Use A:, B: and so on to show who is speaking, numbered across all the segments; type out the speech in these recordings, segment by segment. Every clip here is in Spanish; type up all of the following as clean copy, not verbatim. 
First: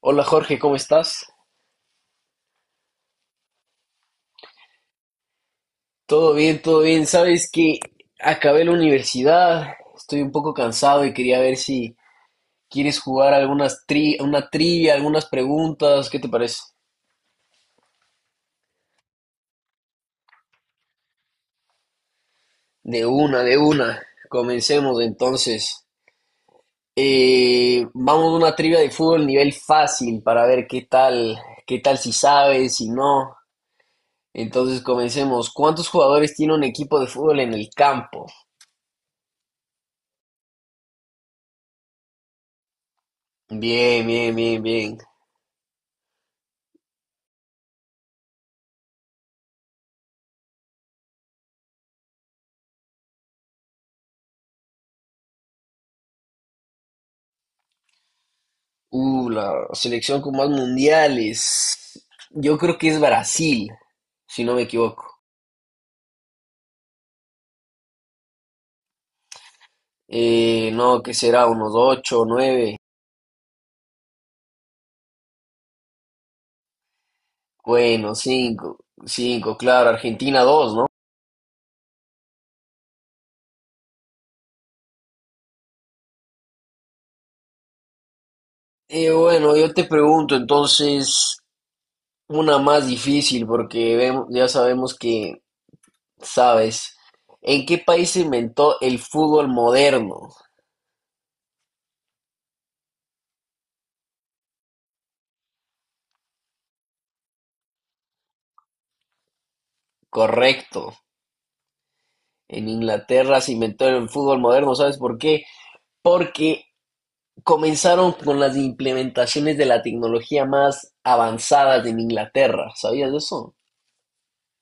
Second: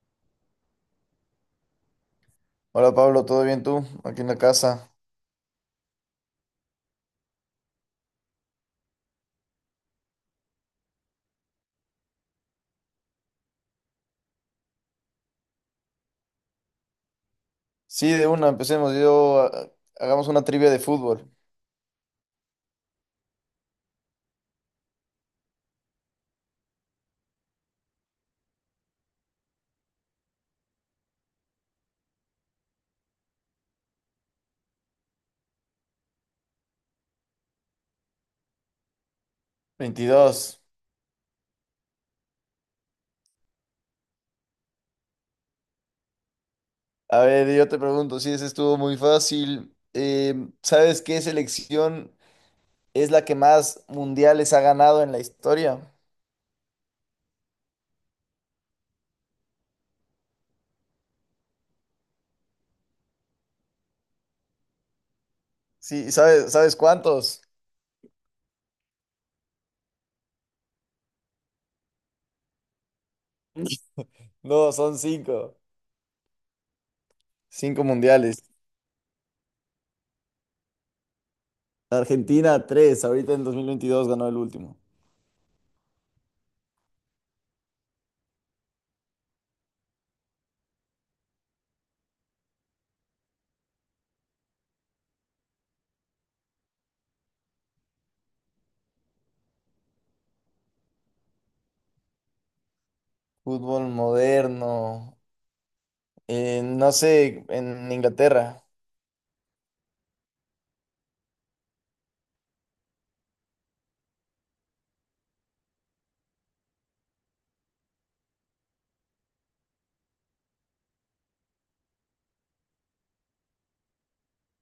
A: Hola Jorge, ¿cómo estás?
B: Hola Pablo, ¿todo bien tú? Aquí en la casa.
A: Todo bien, todo bien. Sabes que acabé la universidad, estoy un poco cansado y quería ver si quieres jugar algunas tri una trivia, algunas preguntas, ¿qué te parece?
B: Sí, de una, empecemos. Hagamos una trivia de fútbol.
A: De una, de una. Comencemos entonces. Vamos a una trivia de fútbol nivel fácil para ver qué tal si sabes, si no. Entonces comencemos. ¿Cuántos jugadores tiene un equipo de fútbol en el campo?
B: 22.
A: Bien, bien, bien, bien.
B: A ver, yo te pregunto, si ese estuvo muy fácil. ¿Sabes qué selección es la que más mundiales ha ganado en la historia?
A: La selección con más mundiales. Yo creo que es Brasil, si no me equivoco.
B: Sí, ¿sabes cuántos?
A: No, que será unos ocho, nueve.
B: No, son cinco. Cinco
A: Bueno,
B: mundiales.
A: cinco, cinco, claro. Argentina dos, ¿no?
B: Argentina, tres. Ahorita en 2022 ganó el último.
A: Bueno, yo te pregunto entonces una más difícil porque ya sabemos que sabes. ¿En qué país se inventó el fútbol moderno?
B: Fútbol moderno. No sé, en Inglaterra.
A: Correcto. En Inglaterra se inventó el fútbol moderno, ¿sabes por qué? Porque comenzaron con las implementaciones de la tecnología más avanzadas en Inglaterra, ¿sabías de eso?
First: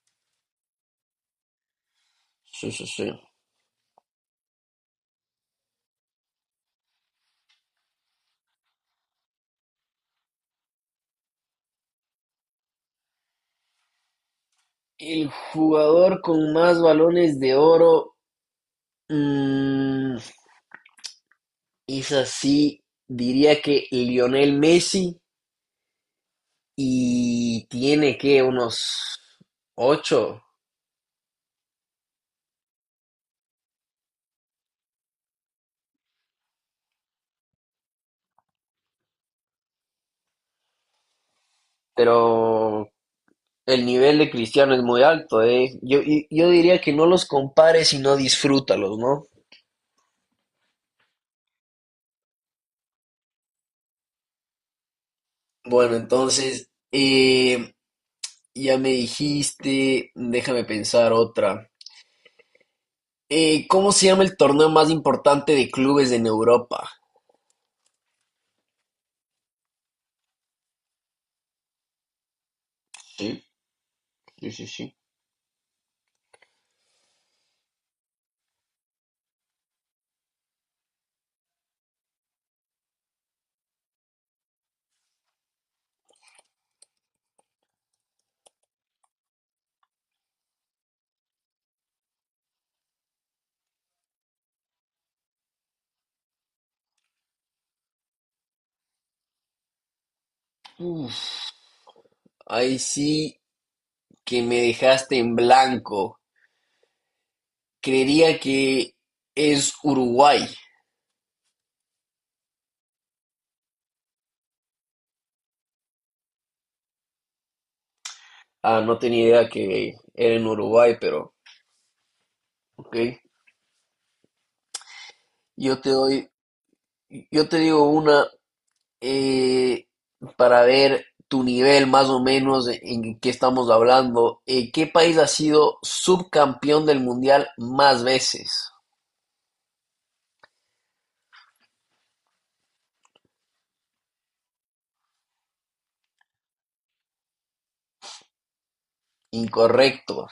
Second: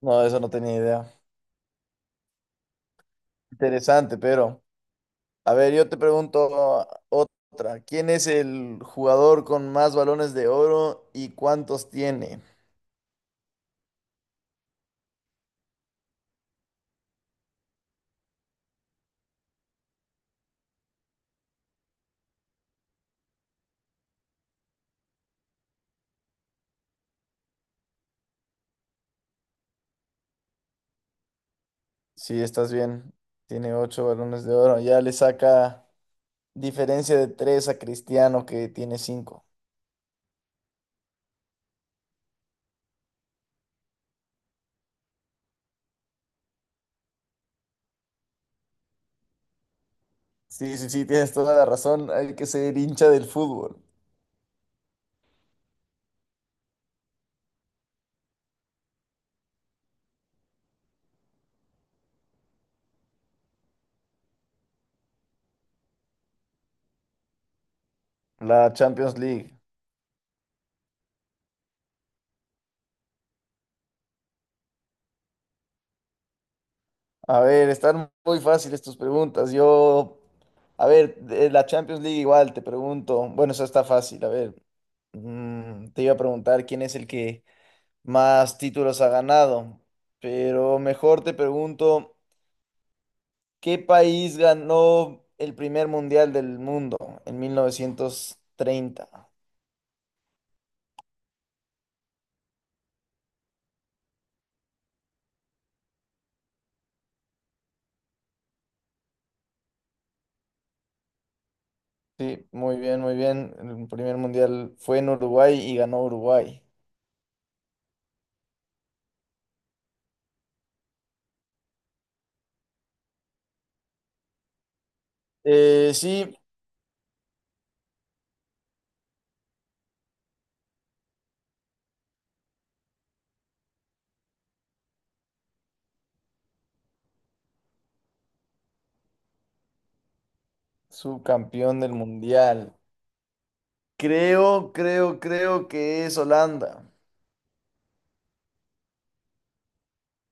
B: No, eso no tenía idea.
A: Sí, sí, sí.
B: Interesante, pero a ver, yo te pregunto otra. ¿Quién es el jugador con más balones de oro y cuántos tiene?
A: El jugador con más balones de oro, mm, es así, diría que Lionel Messi y tiene que unos ocho,
B: Sí, estás bien. Tiene ocho balones de oro. Ya le saca diferencia de tres a Cristiano que tiene cinco.
A: pero el nivel de Cristiano es muy alto, ¿eh? Yo diría que no los compares y no disfrútalos, ¿no?
B: Sí, sí, sí, tienes toda la razón. Hay que ser hincha del fútbol.
A: Bueno, entonces, ya me dijiste, déjame pensar otra. ¿Cómo se llama el torneo más importante de clubes en Europa?
B: La Champions League.
A: Sí, sí, sí, sí.
B: A ver, están muy fáciles tus preguntas. Yo, a ver, de la Champions League igual te pregunto. Bueno, eso está fácil. A ver, te iba a preguntar quién es el que más títulos ha ganado, pero mejor te pregunto, ¿qué país ganó el primer mundial del mundo en 1930?
A: Uf, ahí sí que me dejaste en blanco. Creería que es Uruguay.
B: Sí, muy bien, muy bien. El primer mundial fue en Uruguay y ganó Uruguay.
A: Ah, no tenía idea que era en Uruguay, pero ok. Yo te doy,
B: Sí.
A: yo te digo una eh, para ver tu nivel más o menos en, qué estamos hablando. ¿Qué país ha sido subcampeón del mundial más veces?
B: Subcampeón del mundial. Creo que es Holanda.
A: Incorrecto.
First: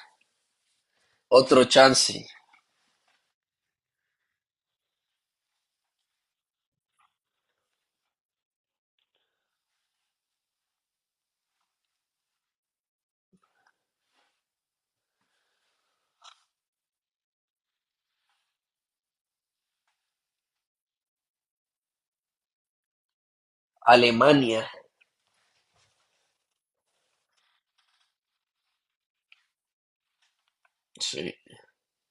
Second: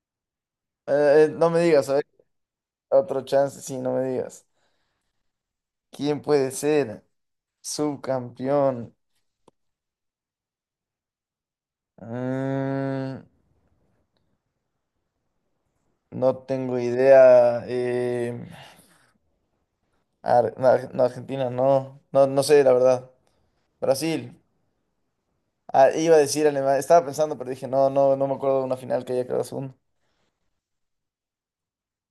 B: No me
A: Otro
B: digas, a ver,
A: chance.
B: otro chance, sí, no me digas. ¿Quién puede ser subcampeón? Mm, no tengo idea. No, no, Argentina, no. No, no sé, la verdad. Brasil.
A: Alemania.
B: Ah, iba a decir Alemania. Estaba pensando, pero dije, no, no, no me acuerdo de una final que haya quedado segundo.
A: Sí.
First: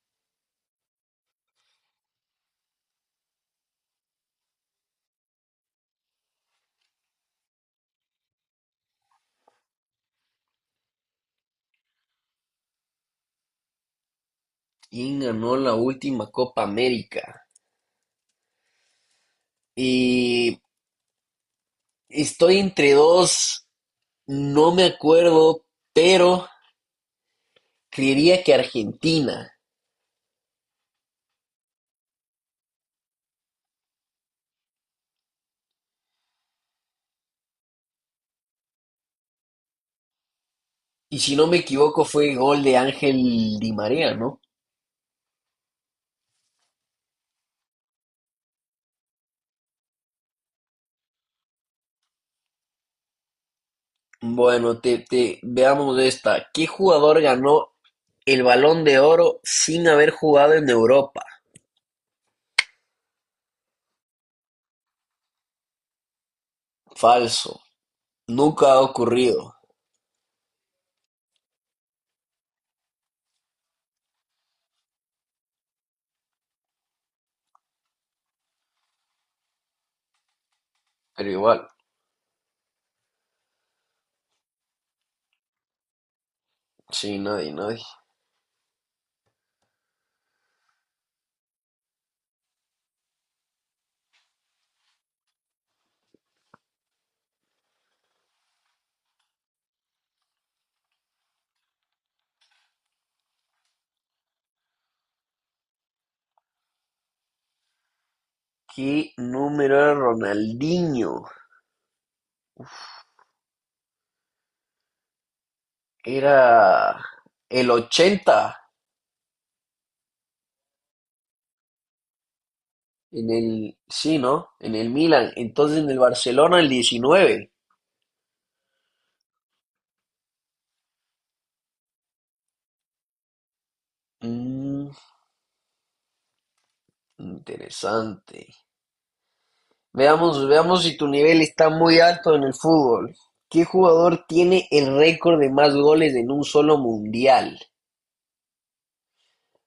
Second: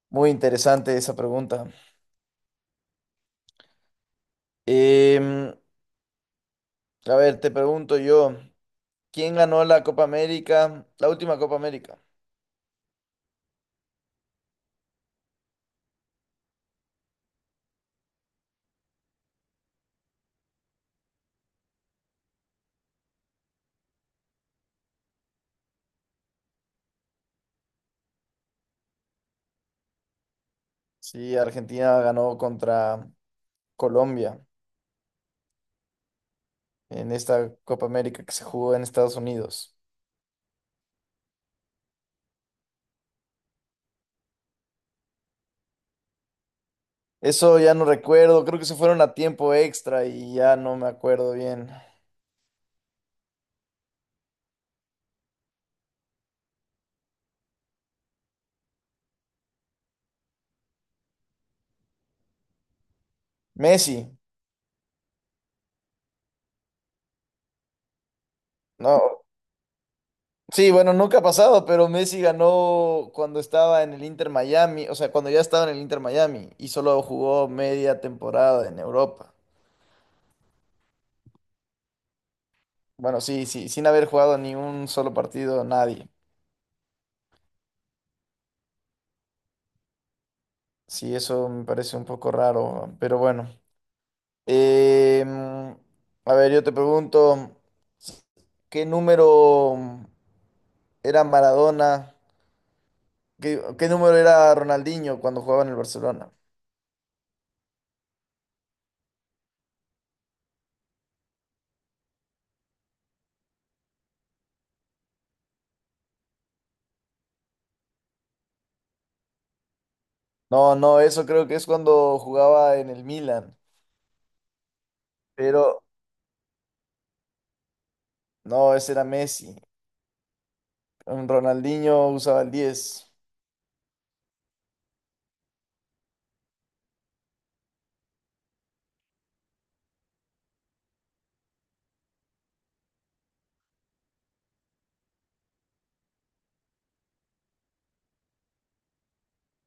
B: Muy interesante esa pregunta. Em, a ver, te pregunto yo. ¿Quién ganó la Copa América? La última Copa América.
A: ¿Quién ganó la última Copa América? Y estoy entre dos, no me acuerdo, pero creería que Argentina.
B: Sí, Argentina ganó contra Colombia en esta Copa América que se jugó en Estados Unidos.
A: Y si no me equivoco, fue gol de Ángel Di María, ¿no?
B: Eso ya no recuerdo, creo que se fueron a tiempo extra y ya no me acuerdo bien.
A: Bueno, veamos esta. ¿Qué jugador ganó el Balón de Oro sin haber jugado en Europa?
B: Messi,
A: Falso. Nunca ha
B: no.
A: ocurrido.
B: Sí, bueno, nunca ha pasado, pero Messi ganó cuando estaba en el Inter Miami, o sea, cuando ya estaba en el Inter Miami y solo jugó media temporada en Europa.
A: Pero igual,
B: Bueno, sí, sí, sin haber jugado ni un solo partido, nadie.
A: sí, nadie, nadie.
B: Sí, eso me parece un poco raro, pero bueno. Em, a ver, yo te pregunto, ¿qué número era Maradona? ¿Qué número era Ronaldinho cuando jugaba en el Barcelona?
A: ¿Qué número era Ronaldinho? Era el 80
B: No, no, eso creo que es cuando jugaba en el Milan,
A: sí, ¿no? En el Milan. Entonces
B: pero
A: en el Barcelona el 19.
B: no, ese era Messi. Mm, Ronaldinho usaba el 10.
A: Mm, interesante. Veamos, veamos si tu nivel está muy alto en el fútbol. ¿Qué jugador tiene el récord de más goles en un solo mundial?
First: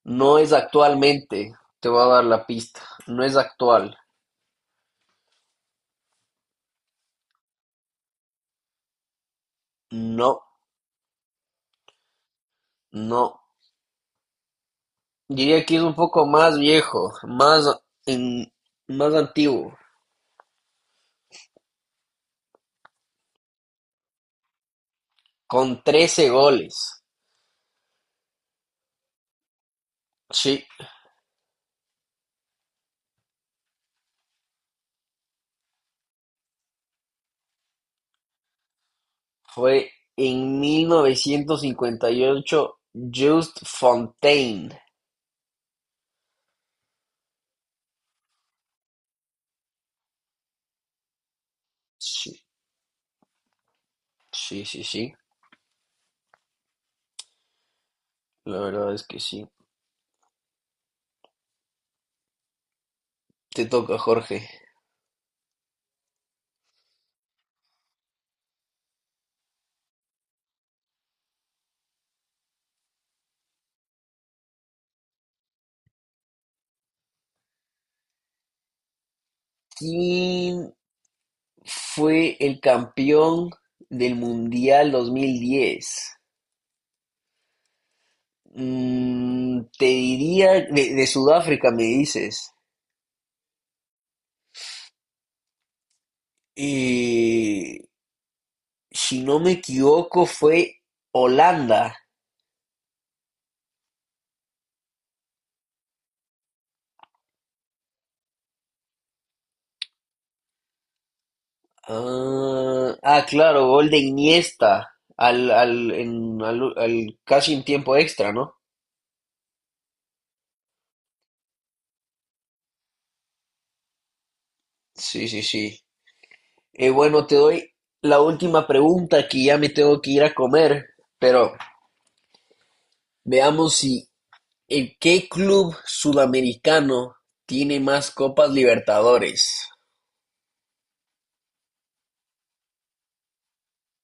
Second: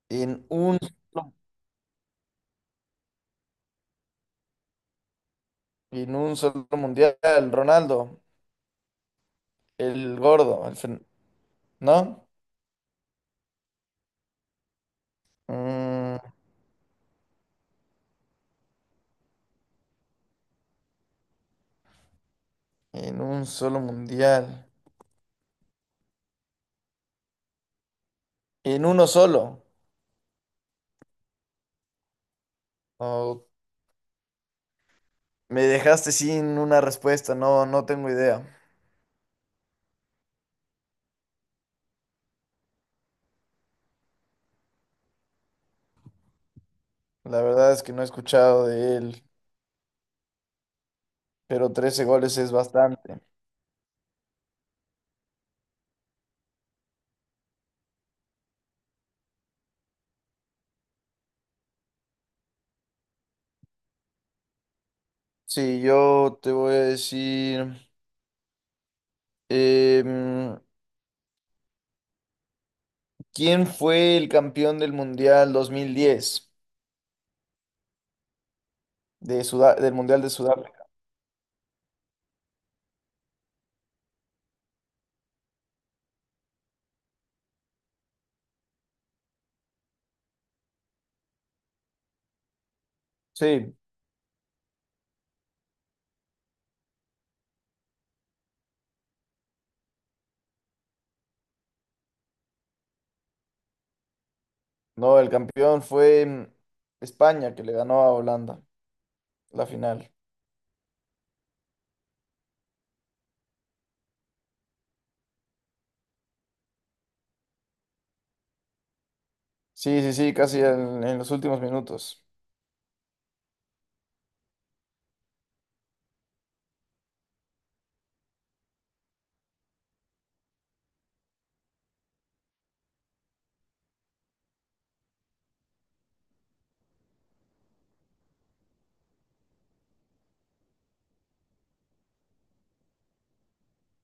A: No
B: En
A: es
B: un, solo-
A: actualmente. Te voy a dar la pista. No es actual.
B: en un solo mundial, Ronaldo, el
A: No,
B: gordo, ¿no?
A: no. Diría que es un
B: Mm,
A: poco más viejo, más, en- más antiguo,
B: En un solo mundial.
A: con 13 goles.
B: En uno solo.
A: Sí,
B: No, me dejaste sin una respuesta. No, no tengo idea.
A: fue en 1958 Just Fontaine.
B: La verdad es que no he escuchado de él. Pero 13 goles
A: Sí,
B: es bastante.
A: sí, sí, sí. La verdad es que sí. Te toca, Jorge.
B: Sí, yo te voy a decir. em, ¿Quién fue el campeón del mundial 2010? Del mundial de
A: ¿Quién
B: Sudáfrica.
A: fue el campeón del Mundial 2010? Te diría de, Sudáfrica, me dices.
B: Sí,
A: Eh, si no me equivoco, fue Holanda.
B: no, el campeón fue España que le ganó a Holanda la final.
A: Ah, ah, claro, gol de Iniesta al, al, en- al- al- casi en tiempo extra, ¿no?
B: Sí, sí, sí, casi en los últimos minutos.
A: Sí, sí, sí. Bueno, te doy la última pregunta que ya me tengo que ir a comer, pero veamos si el qué club sudamericano tiene más Copas Libertadores.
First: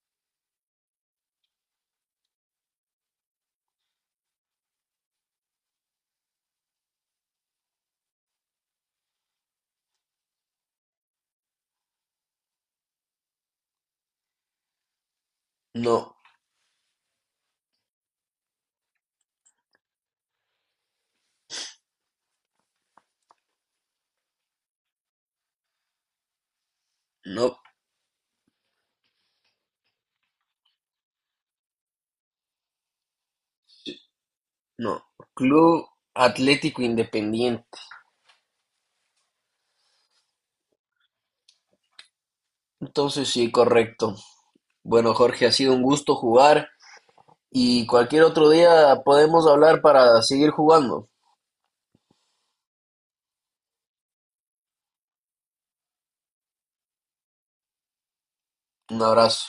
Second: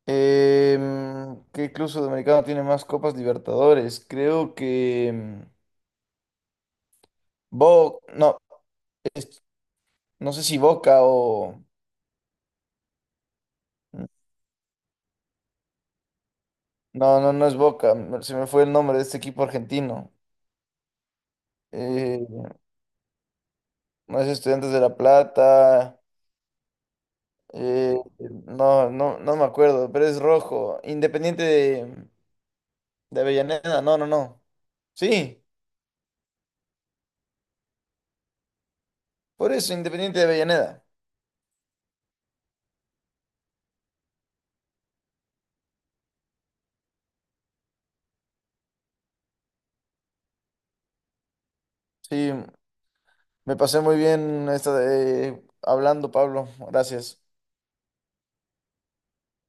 B: ¿Qué club sudamericano tiene más Copas Libertadores? Creo que no, es- no sé si Boca o
A: No,
B: no, no, no es Boca. Se me fue el nombre de este equipo argentino. Eh, no es Estudiantes de La Plata.
A: no,
B: eh, no, no, no me acuerdo, pero es rojo. Independiente de Avellaneda. No, no, no.
A: no.
B: Sí,
A: Club Atlético Independiente.
B: por eso Independiente de Avellaneda.
A: Entonces sí, correcto. Bueno, Jorge, ha sido un gusto jugar y cualquier otro día podemos hablar para seguir jugando.
B: Sí, me pasé muy bien hablando, Pablo. Gracias.
A: Un abrazo.